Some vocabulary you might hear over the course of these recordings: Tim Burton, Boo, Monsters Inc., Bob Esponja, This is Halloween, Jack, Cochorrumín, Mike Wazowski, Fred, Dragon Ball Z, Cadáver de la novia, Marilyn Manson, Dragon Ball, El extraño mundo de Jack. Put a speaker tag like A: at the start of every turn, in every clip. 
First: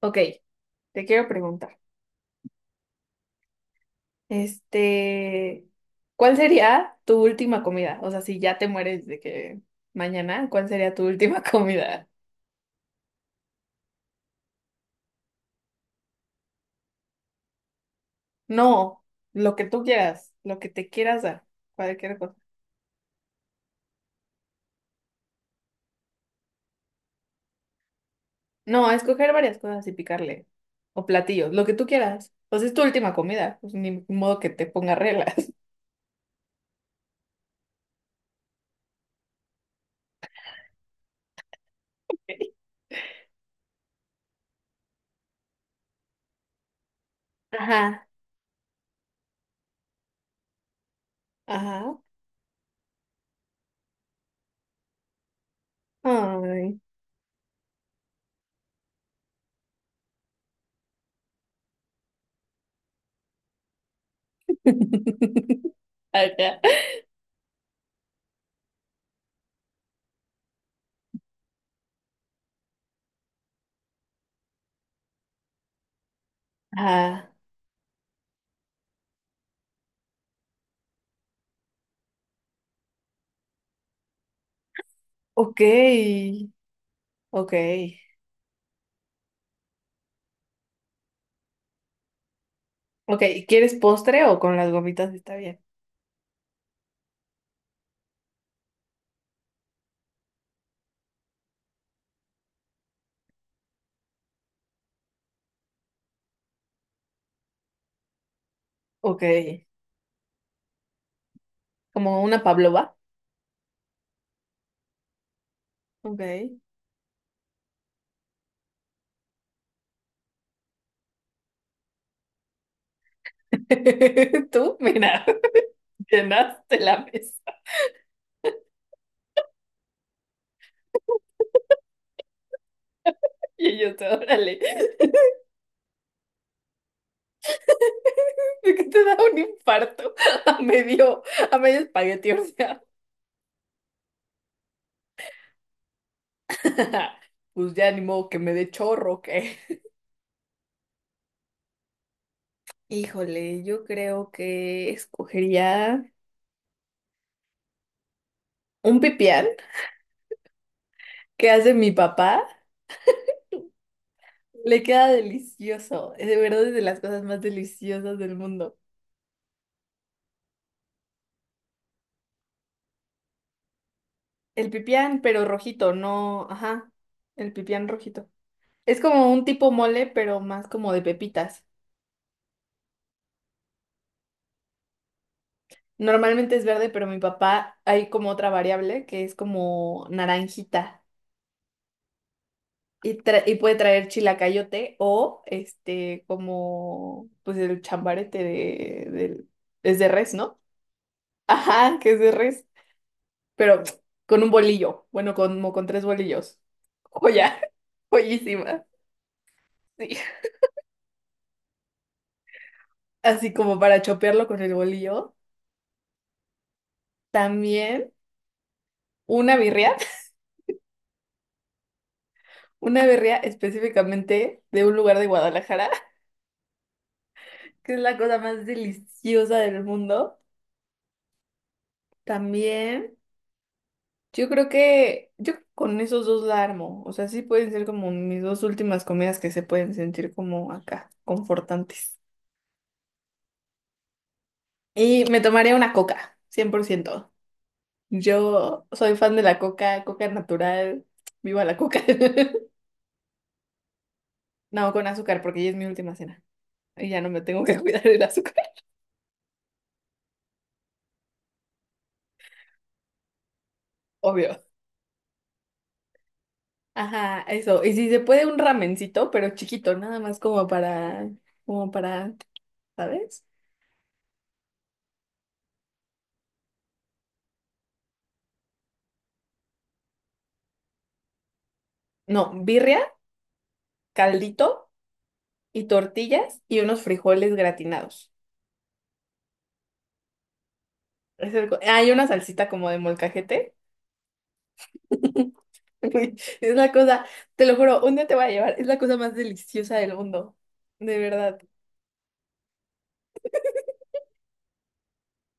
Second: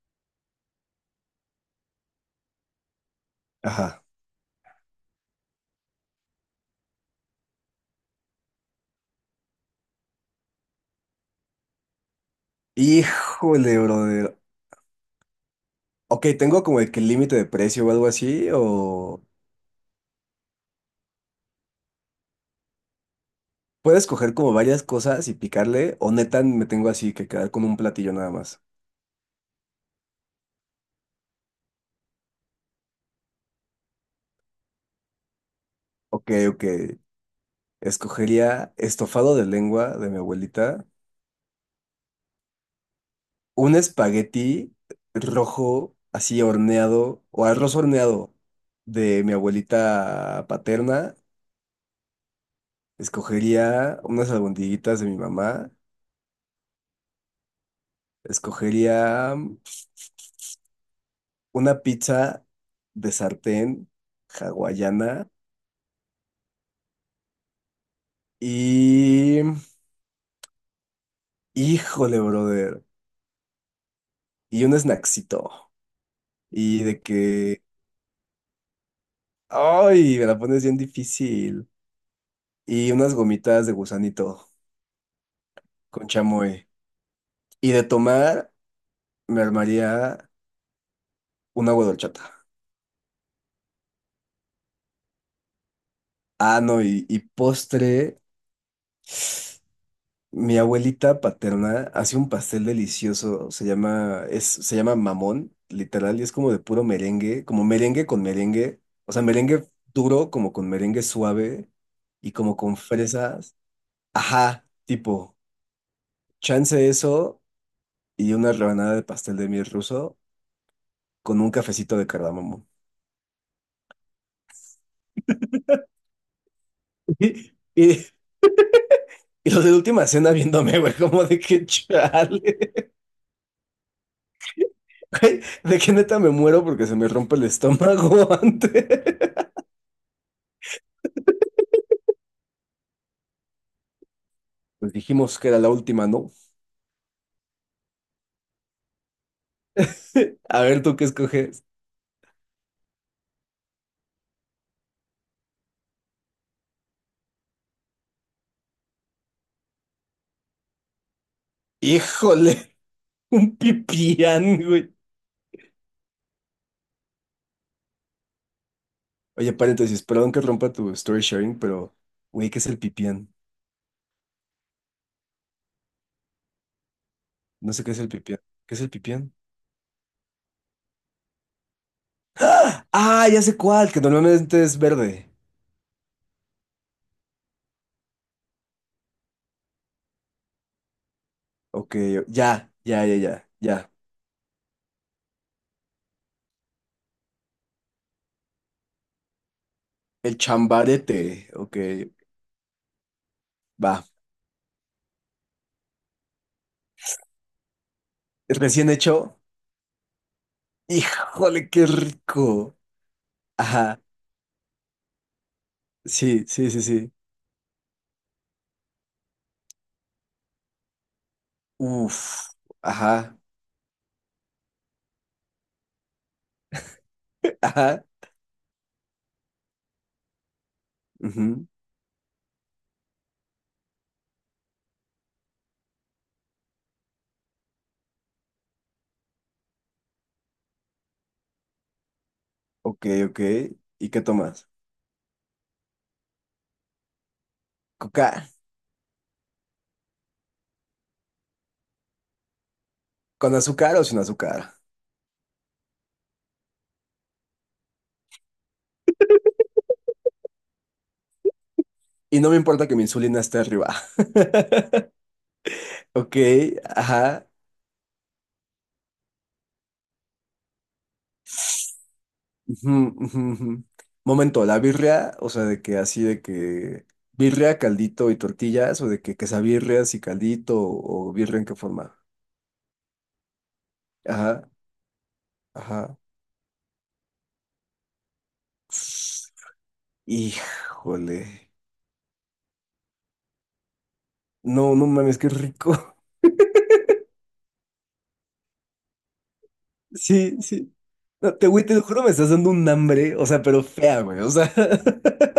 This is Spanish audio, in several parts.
A: Ok, te quiero preguntar,
B: Ajá.
A: este, ¿cuál sería tu última comida? O sea, si ya te mueres de que mañana, ¿cuál sería tu última comida?
B: Híjole, brother. Ok, tengo como el que límite de precio o algo así,
A: No,
B: o
A: lo que tú quieras, lo que te quieras dar, cualquier cosa.
B: puedo escoger como varias cosas y picarle, o neta me tengo así que quedar con un platillo nada más.
A: No, escoger varias cosas y picarle, o platillos, lo que tú quieras. Pues es tu última comida, pues ni modo que te ponga reglas.
B: Ok, ok. Escogería estofado de lengua de mi abuelita, un espagueti rojo así horneado, o arroz
A: Ajá,
B: horneado de mi abuelita paterna.
A: ajá.
B: Escogería unas albondiguitas de mi mamá.
A: Ay.
B: Escogería una pizza de sartén hawaiana
A: Ajá.
B: y Híjole, brother. Y un snacksito. Y de
A: Ajá.
B: que... ¡Ay! Me la pones bien difícil. Y unas gomitas de gusanito
A: Ok,
B: con chamoy.
A: ok.
B: Y de tomar, me armaría un agua de horchata.
A: Ok, ¿quieres postre o con las gomitas está bien?
B: Ah, no, y postre. Mi abuelita paterna hace un pastel delicioso, se llama mamón, literal, y es como de puro merengue, como merengue con merengue, o
A: Ok,
B: sea, merengue duro, como con merengue suave
A: como
B: y
A: una
B: como con
A: pavlova.
B: fresas. Ajá, tipo,
A: Ok.
B: chance eso y una rebanada de pastel de miel ruso con un cafecito de cardamomo.
A: Tú, mira, llenaste la mesa.
B: Y, y, y los de la última cena viéndome, güey, como de que chale,
A: Y yo te, órale,
B: güey, de que neta me muero porque se me rompe el estómago
A: de que
B: antes.
A: te da un infarto a medio, a medio espagueti, o sea.
B: Pues dijimos que era la última, ¿no?
A: Pues ya ni modo que me dé chorro, que.
B: A ver, ¿tú qué escoges?
A: Híjole, yo creo que escogería un pipián que hace mi papá.
B: ¡Híjole! Un pipián,
A: Le
B: güey.
A: queda delicioso. Es de verdad es de las cosas más deliciosas del mundo.
B: Oye, paréntesis, perdón que rompa tu story sharing, pero, güey, ¿qué es el pipián?
A: El pipián, pero rojito, no, ajá, el
B: No sé
A: pipián
B: qué es el
A: rojito.
B: pipián. ¿Qué es el
A: Es como
B: pipián?
A: un tipo mole, pero más como de pepitas.
B: ¡Ah! ¡Ah! Ya sé cuál, que normalmente es verde.
A: Normalmente es verde, pero mi papá hay como otra variable que es como naranjita
B: Ok, ya, ya,
A: y,
B: ya, ya,
A: y puede
B: ya.
A: traer chilacayote o este como pues el chambarete del- es de res,
B: El
A: ¿no?
B: chambarete. Ok,
A: Ajá, que es de res, pero
B: va.
A: con un bolillo, bueno, como con tres bolillos. Joya, joyísima.
B: Recién hecho.
A: Sí.
B: ¡Híjole, qué rico!
A: Así como
B: Ajá,
A: para chopearlo con el bolillo.
B: sí, sí, sí, sí.
A: También una birria,
B: Uf,
A: una birria
B: ajá,
A: específicamente de un lugar de Guadalajara, que es
B: ajá.
A: la cosa más deliciosa del mundo.
B: Ujú.
A: También, yo creo que yo con esos dos la armo. O sea, sí pueden ser como mis dos últimas comidas que se pueden sentir como acá, confortantes.
B: Ok, ok. ¿Y qué tomas?
A: Y me tomaría una coca, 100%.
B: Coca.
A: Yo soy fan de la coca, coca natural, viva la coca.
B: ¿Con azúcar o sin azúcar?
A: No, con azúcar, porque ya es mi última cena. Y ya no me tengo que cuidar del azúcar,
B: Y no me importa que mi insulina esté arriba.
A: obvio.
B: Ok,
A: Ajá,
B: ajá.
A: eso. Y si se puede un ramencito, pero chiquito, nada más como para, como para,
B: Ujú, ujú,
A: ¿sabes?
B: ujú. Momento, la birria, o sea, de que así de que birria, caldito y tortillas, o de que quesabirrias y caldito, o birria en qué forma.
A: No, birria,
B: Ajá,
A: caldito y
B: ajá.
A: tortillas y unos frijoles gratinados. Es
B: Híjole.
A: el co- Hay una salsita como de molcajete.
B: No, no mames, qué rico.
A: Güey, es la cosa, te lo juro, un día te voy a llevar, es la cosa más deliciosa del mundo.
B: Sí, sí.
A: De
B: No,
A: verdad.
B: te, güey, te lo juro, me estás dando un hambre, o sea, pero fea, güey, o sea.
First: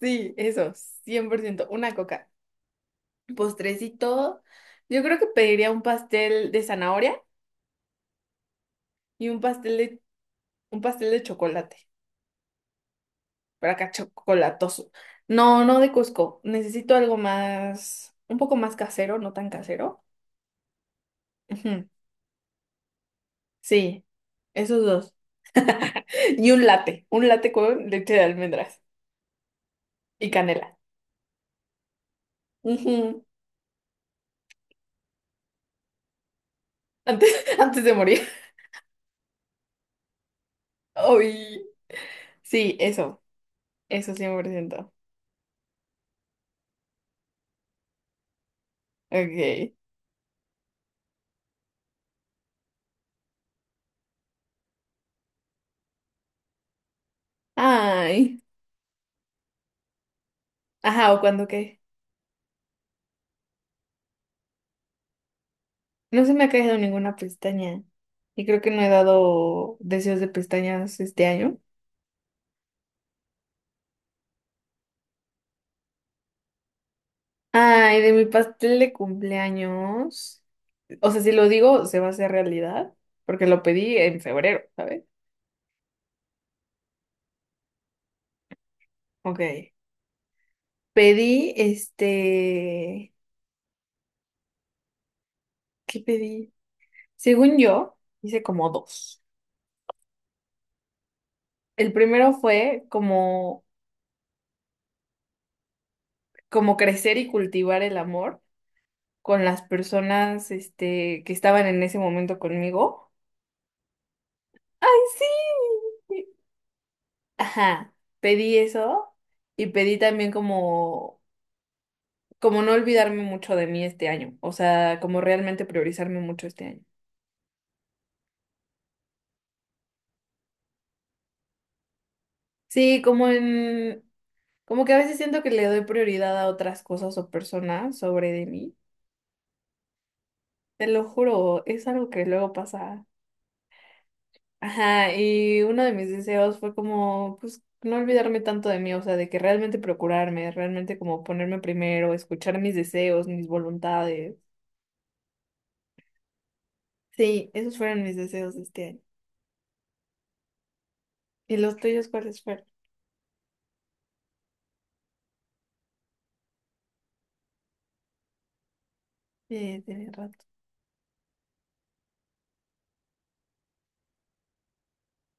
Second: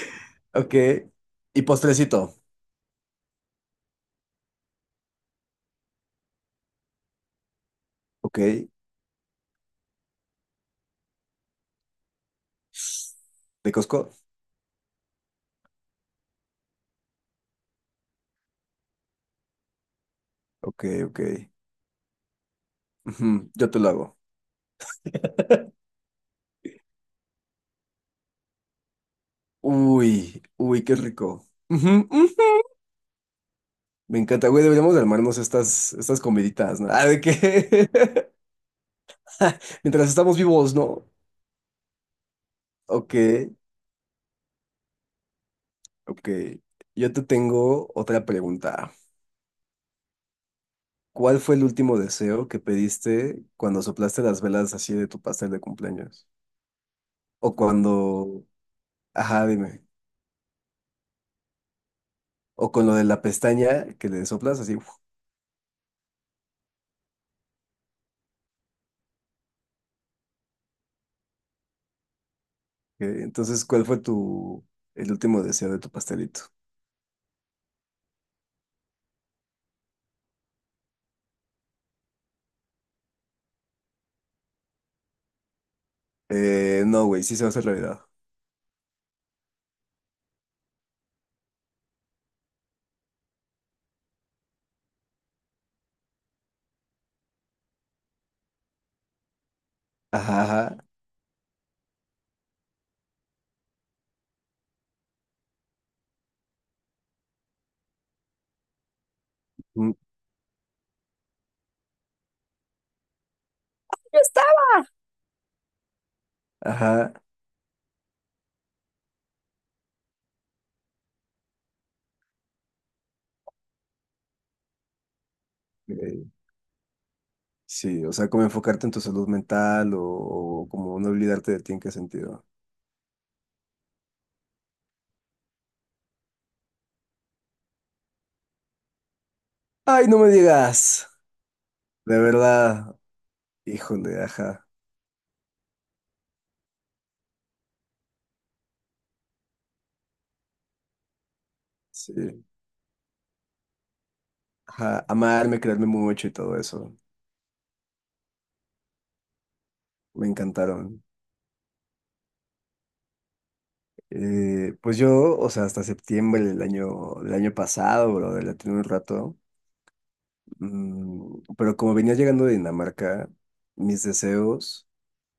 A: Sí, eso,
B: Ok.
A: cien por
B: Y
A: ciento Una coca.
B: postrecito.
A: Postrecito. Yo creo que pediría un pastel de zanahoria
B: Ok.
A: y un pastel de chocolate. Pero
B: ¿De
A: acá
B: Costco?
A: chocolatoso. No, no de Cusco. Necesito algo más, un poco más casero, no tan casero.
B: Ok, ok.
A: Ujú.
B: Ujú, yo te lo
A: Sí,
B: hago.
A: esos dos. Y un latte con leche de almendras y
B: Uy,
A: canela.
B: uy, qué rico. Ujú, ujú.
A: Ujú.
B: Me encanta, güey, deberíamos armarnos estas comiditas, ¿no? Ah, ¿de
A: Antes, antes
B: qué?
A: de morir.
B: Mientras estamos vivos, ¿no?
A: Ay, sí,
B: Ok,
A: eso 100%.
B: ok. Yo te tengo otra pregunta.
A: Ok.
B: ¿Cuál fue el último deseo que pediste cuando soplaste las velas así de tu pastel de cumpleaños? O
A: Ay.
B: cuando, ajá, dime.
A: Ajá, ¿o cuando qué?
B: O con lo de la pestaña que le soplas así.
A: No se me ha caído ninguna pestaña. Y creo que no he dado deseos de pestañas este año.
B: Entonces, ¿cuál fue tu el último deseo de tu pastelito?
A: Ay, de mi pastel de cumpleaños. O sea, si lo digo, se va a hacer realidad, porque lo pedí en febrero, ¿sabes?
B: No, güey, sí se va a hacer realidad.
A: Ok. Pedí, este, ¿qué pedí? Según yo, hice como dos.
B: Ajá, ajá.
A: El primero fue como, como crecer y cultivar el amor con las
B: Mm.
A: personas, este, que estaban en ese momento conmigo. ¡Ay, sí!
B: Ajá.
A: Ajá, pedí eso y pedí también como como no olvidarme mucho de mí este año, o sea, como realmente priorizarme
B: eh,
A: mucho este año.
B: sí, o sea, como enfocarte en tu salud mental o como no olvidarte de ti en qué sentido.
A: Sí, como en, como que a veces siento que le doy prioridad a otras cosas o personas sobre de mí.
B: Ay, no me
A: Te lo
B: digas.
A: juro, es algo
B: De
A: que luego
B: verdad.
A: pasa.
B: Híjole, ajá.
A: Ajá, y uno de mis deseos fue como, pues, no olvidarme tanto de mí, o sea, de que realmente procurarme, realmente como ponerme primero,
B: Sí.
A: escuchar mis deseos, mis voluntades.
B: Ajá, amarme, quererme mucho y todo eso.
A: Sí, esos fueron mis deseos de este año.
B: Me encantaron.
A: ¿Y los tuyos cuáles fueron?
B: Pues yo, o sea, hasta septiembre del año pasado, bro, la tuve un rato.
A: Tienes razón.
B: Mm, pero como venía llegando de Dinamarca, mis deseos,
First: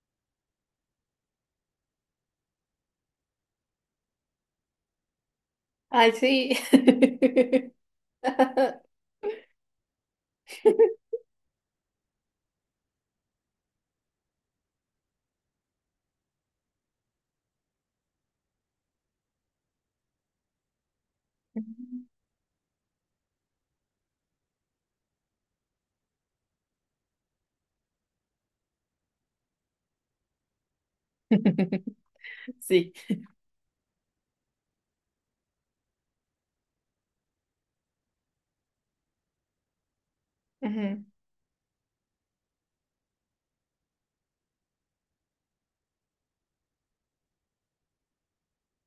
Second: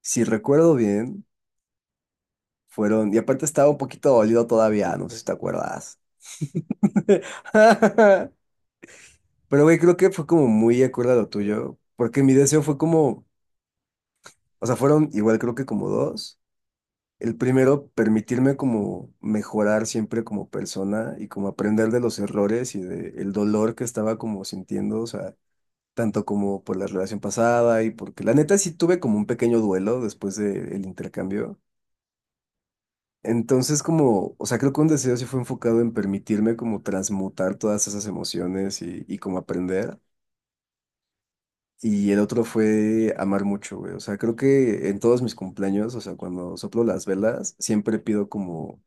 B: si recuerdo bien, fueron. Y aparte estaba un poquito dolido todavía, no sé si te acuerdas.
A: Ay, sí.
B: Pero, güey, creo que fue como muy acorde a lo tuyo, porque mi deseo fue como, o sea, fueron igual creo que como dos. El primero, permitirme como mejorar siempre como persona y como aprender de los errores y del dolor que estaba como sintiendo, o sea, tanto como por la relación pasada y porque la neta sí tuve como un pequeño duelo después del intercambio.
A: Sí.
B: Entonces como, o sea, creo que un deseo sí fue enfocado en permitirme como transmutar todas esas emociones y como aprender. Y el otro fue amar mucho, güey. O sea, creo que en todos mis cumpleaños, o sea, cuando soplo las velas, siempre pido como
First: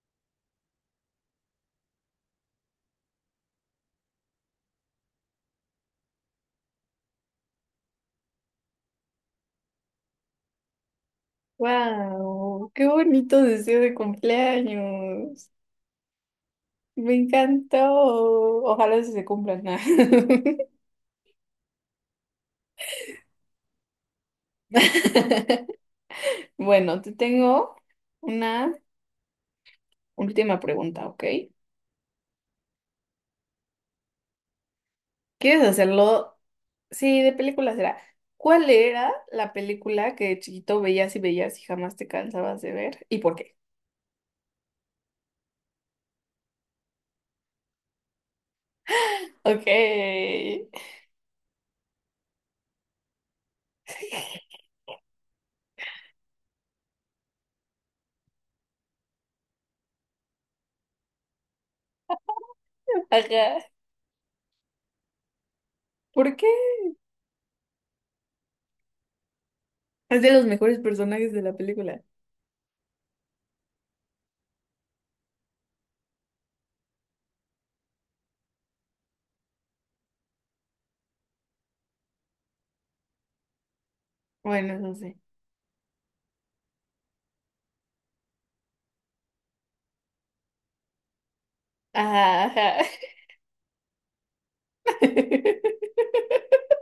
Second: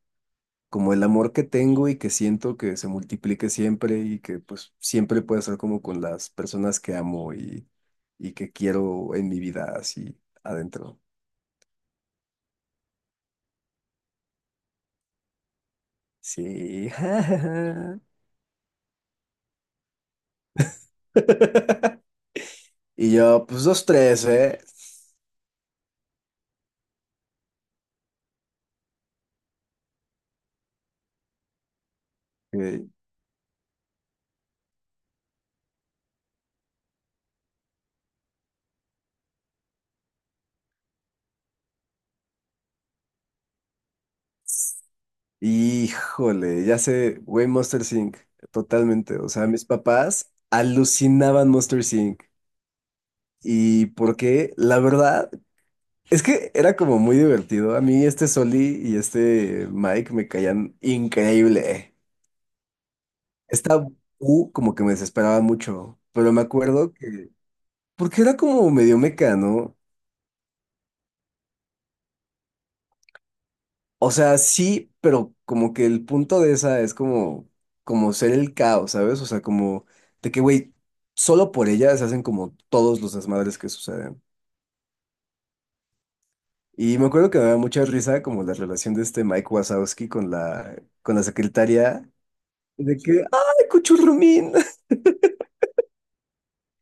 B: como el amor que tengo y que siento que se multiplique siempre y que pues siempre pueda ser como con las personas que amo y que quiero en mi vida así adentro.
A: Wow, qué bonito deseo de cumpleaños.
B: Sí.
A: Me encantó. Ojalá sí se cumplan, ¿no?
B: Y yo, pues dos, tres, ¿eh?
A: Bueno, te tengo una última pregunta, ¿ok?
B: Ok.
A: ¿Quieres hacerlo? Sí, de película será. ¿Cuál era la película que de chiquito veías y veías y jamás te cansabas de ver? ¿Y por qué?
B: Híjole, ya sé, güey, Monster Inc. Totalmente. O sea, mis
A: Ok.
B: papás alucinaban Monster Inc. ¿Y por qué? La verdad. Es que era como muy divertido. A mí este Soli y este Mike me caían increíble.
A: Ajá.
B: Esta U como que me desesperaba mucho, pero
A: ¿Por
B: me
A: qué?
B: acuerdo que... Porque era como medio mecano.
A: Es de los mejores personajes de la película.
B: O sea, sí, pero como que el punto de esa es como, como ser el caos, ¿sabes? O sea, como de que, güey, solo por ella se hacen como todos los desmadres que suceden.
A: Bueno, no sé.
B: Y me acuerdo que me daba mucha risa como la relación de este Mike Wazowski con la secretaria.
A: Ajá, ajá.
B: De que, ¡ay, cuchurrumín!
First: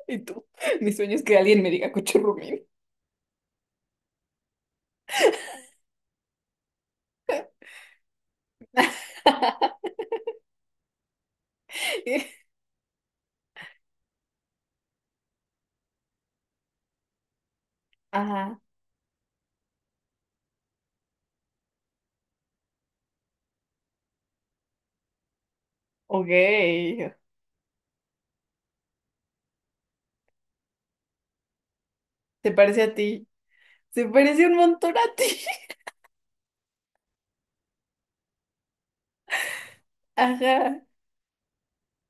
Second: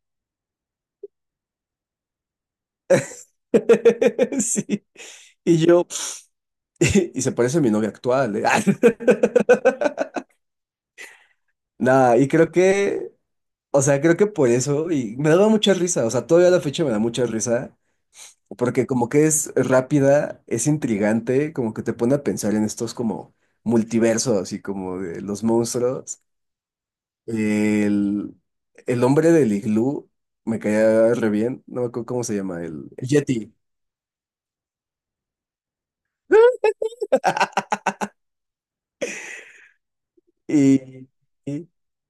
A: Y tú, mi sueño es que alguien me diga Cochorrumín.
B: Sí. Y yo, y se parece a mi novia actual, ¿eh? Nada, y creo que, o sea, creo que por eso, y me daba mucha risa, o sea, todavía a la fecha me da mucha risa,
A: Ajá,
B: porque como que es rápida, es intrigante, como que te pone a pensar en estos como multiversos y como de los monstruos.
A: ok.
B: El, el hombre del iglú me caía re bien, no me acuerdo cómo se
A: ¿Te
B: llama,
A: parece
B: el,
A: a
B: el
A: ti?
B: Yeti.
A: Se parece un montón a ti. Ajá,
B: Y, y,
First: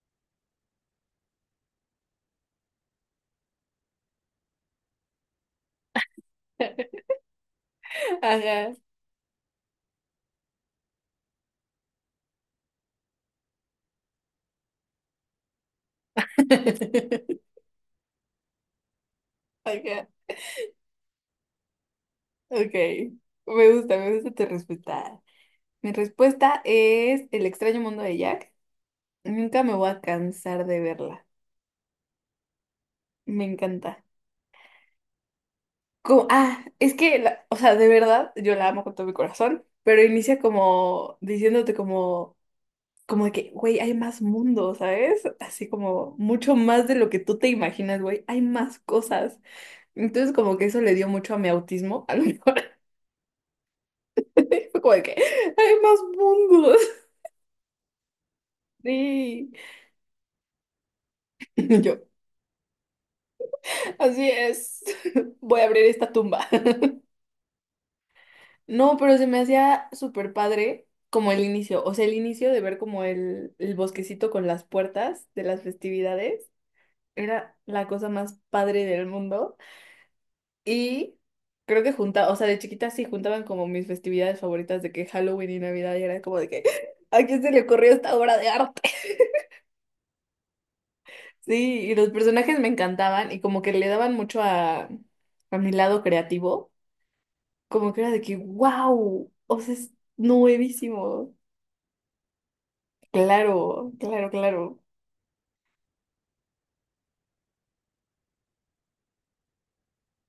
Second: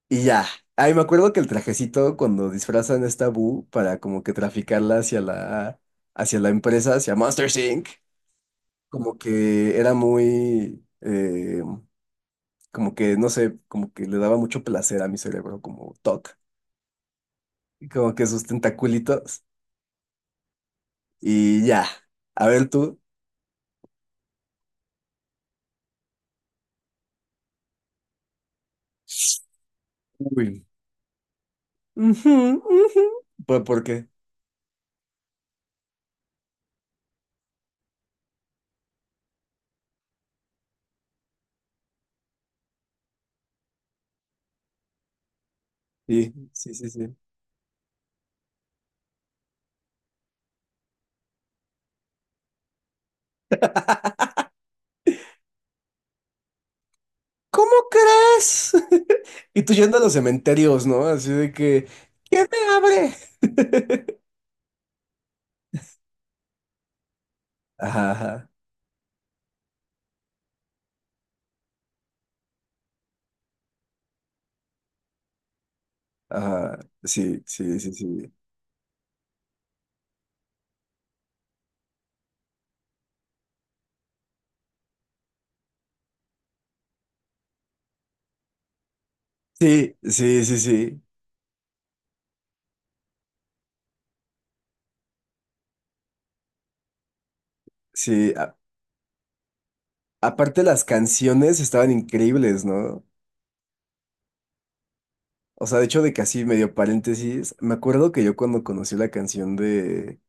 B: y ya. Ay, me acuerdo que el trajecito cuando disfrazan a esta Boo para como que traficarla hacia la empresa, hacia Monsters Inc.,
A: ajá.
B: como que era muy, como que, no sé, como que le daba mucho placer a mi cerebro, como toc, y como que sus tentaculitos.
A: Ajá,
B: Y ya. A ver
A: ok.
B: tú.
A: Me gusta tu respuesta. Mi respuesta es El extraño mundo de Jack. Nunca me voy a
B: Uy.
A: cansar de verla.
B: Ujú, ujú.
A: Me
B: Por
A: encanta.
B: qué?
A: Como- ah, es que, la- o sea, de verdad, yo la amo con todo mi corazón, pero inicia como diciéndote como, como de que, güey, hay más mundo, ¿sabes? Así como
B: Sí,
A: mucho
B: sí,
A: más
B: sí,
A: de lo
B: sí.
A: que tú te imaginas, güey, hay más cosas. Entonces como que eso le dio mucho a mi autismo, a lo mejor, fue como de que, hay más mundos.
B: ¿Cómo crees?
A: Sí.
B: Y tú yendo a los cementerios, ¿no? Así de
A: Y
B: que,
A: yo,
B: ¿quién me abre?
A: así es, voy a abrir esta tumba.
B: Ajá, ajá,
A: No, pero se me hacía súper padre como el inicio, o sea, el inicio de ver como el bosquecito con las puertas de las festividades
B: ajá. Sí,
A: era
B: sí,
A: la
B: sí,
A: cosa
B: sí.
A: más padre del mundo. Y creo que junta, o sea, de chiquita sí juntaban como mis festividades favoritas de que Halloween y Navidad y era como de que, ¿a quién se le ocurrió esta obra de arte?
B: Sí, sí, sí, sí.
A: Sí, y los personajes me encantaban y como que le daban mucho a mi lado creativo, como que era de
B: Sí.
A: que,
B: A-
A: wow, o sea, es
B: Aparte las
A: nuevísimo.
B: canciones estaban increíbles, ¿no?
A: Claro, claro, claro.
B: O sea, de hecho, de que así medio paréntesis, me acuerdo que yo cuando conocí la canción de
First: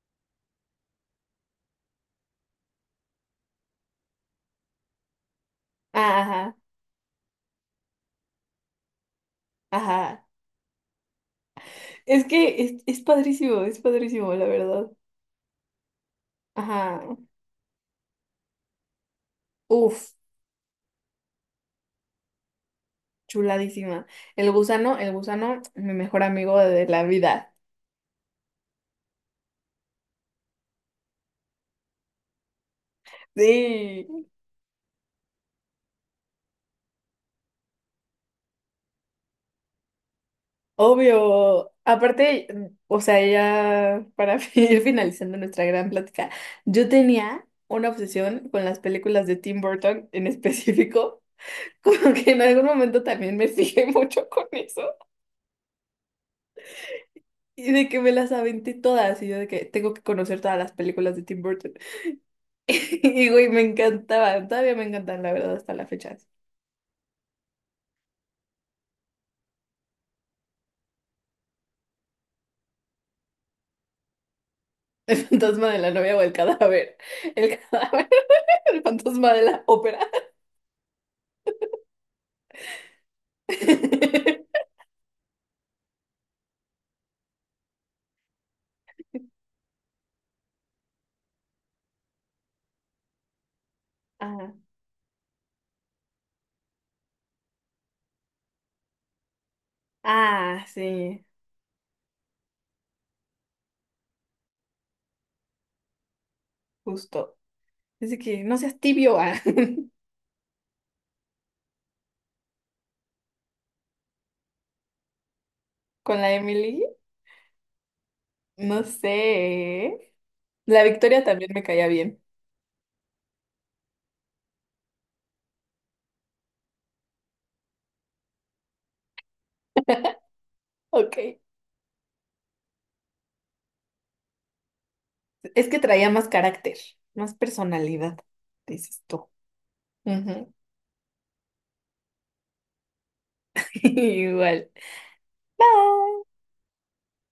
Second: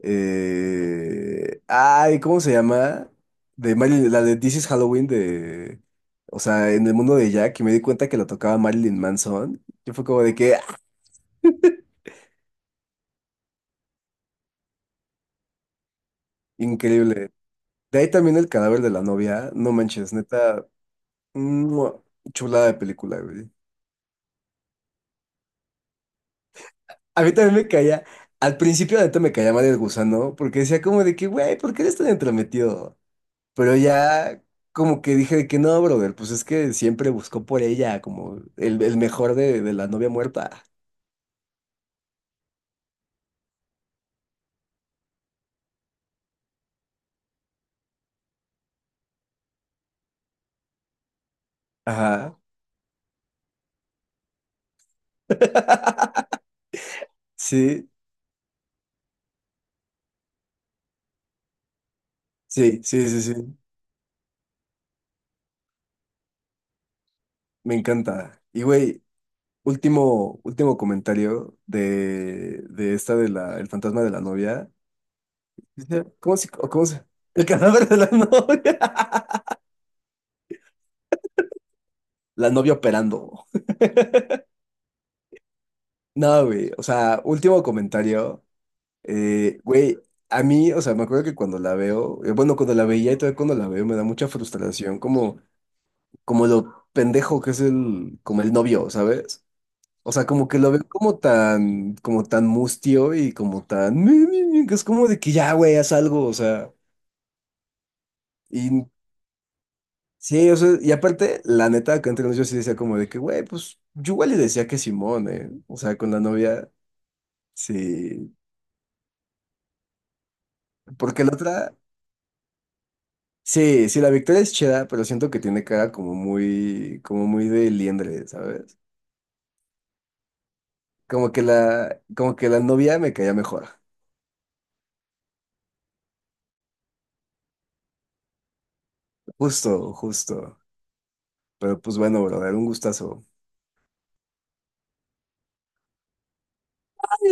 B: ¿Cómo se llama? De Marilyn, la de This is Halloween de...
A: Ah,
B: O
A: ajá,
B: sea, en el mundo de Jack y me di cuenta que la tocaba Marilyn Manson. Yo fue como
A: ajá.
B: de que... ¡Ah!
A: Es que es padrísimo, la verdad. Ajá.
B: Increíble. De ahí también el cadáver de la novia. No
A: Uf,
B: manches, neta. ¡Mua! Chulada de película, güey.
A: chuladísima. El gusano, mi mejor amigo de la
B: A mí
A: vida.
B: también me caía... Al principio neta me caía mal el gusano porque decía como de que, güey, ¿por qué eres tan entrometido? Pero
A: Sí,
B: ya como que dije de que no, brother, pues es que siempre buscó por ella como el mejor de la novia muerta.
A: obvio. Aparte, o sea, ya para ir finalizando nuestra gran plática, yo tenía una obsesión con las películas de Tim Burton en específico, como que
B: Ajá.
A: en algún momento también me fijé mucho con eso. Y de
B: Sí,
A: que me las aventé todas, y yo de que tengo que conocer todas las películas de Tim Burton.
B: sí, sí, sí,
A: Y güey,
B: sí.
A: me encantaban, todavía me encantan, la verdad, hasta la fecha.
B: Me encanta. Y güey, último, último comentario de esta de la, el fantasma de la novia.
A: El fantasma de la
B: Dice,
A: novia o el
B: ¿cómo se, o cómo
A: cadáver.
B: se? El
A: El
B: cadáver de la
A: cadáver,
B: novia.
A: el fantasma de la ópera.
B: La novia operando. No, güey. O sea, último comentario. Güey, a mí, o sea, me acuerdo que cuando la veo, bueno, cuando la veía y todavía cuando la veo me da mucha
A: Ah,
B: frustración, como, como lo pendejo que es el, como el novio, ¿sabes? O sea, como que
A: ah,
B: lo veo
A: sí,
B: como tan mustio y como tan, Mi", que es como de que ya, güey, haz algo, o sea,
A: justo. Dice que no
B: y
A: seas tibio, ah.
B: sí, o sea, y aparte, la neta, que entre nosotros yo sí decía como de que, güey, pues, yo igual le decía que Simón, ¿eh? O sea, con la
A: Con la
B: novia,
A: Emily,
B: sí,
A: no sé. La Victoria
B: porque la
A: también me
B: otra...
A: caía bien.
B: Sí, sí, la Victoria es chida, pero siento que tiene cara como muy de liendre, ¿sabes?
A: Ok.
B: Como que la novia me caía mejor.
A: Es que traía más carácter, más personalidad, dices tú.
B: Justo,
A: Ujú.
B: justo. Pero pues bueno, brother, un gustazo.
A: Igual. Bye.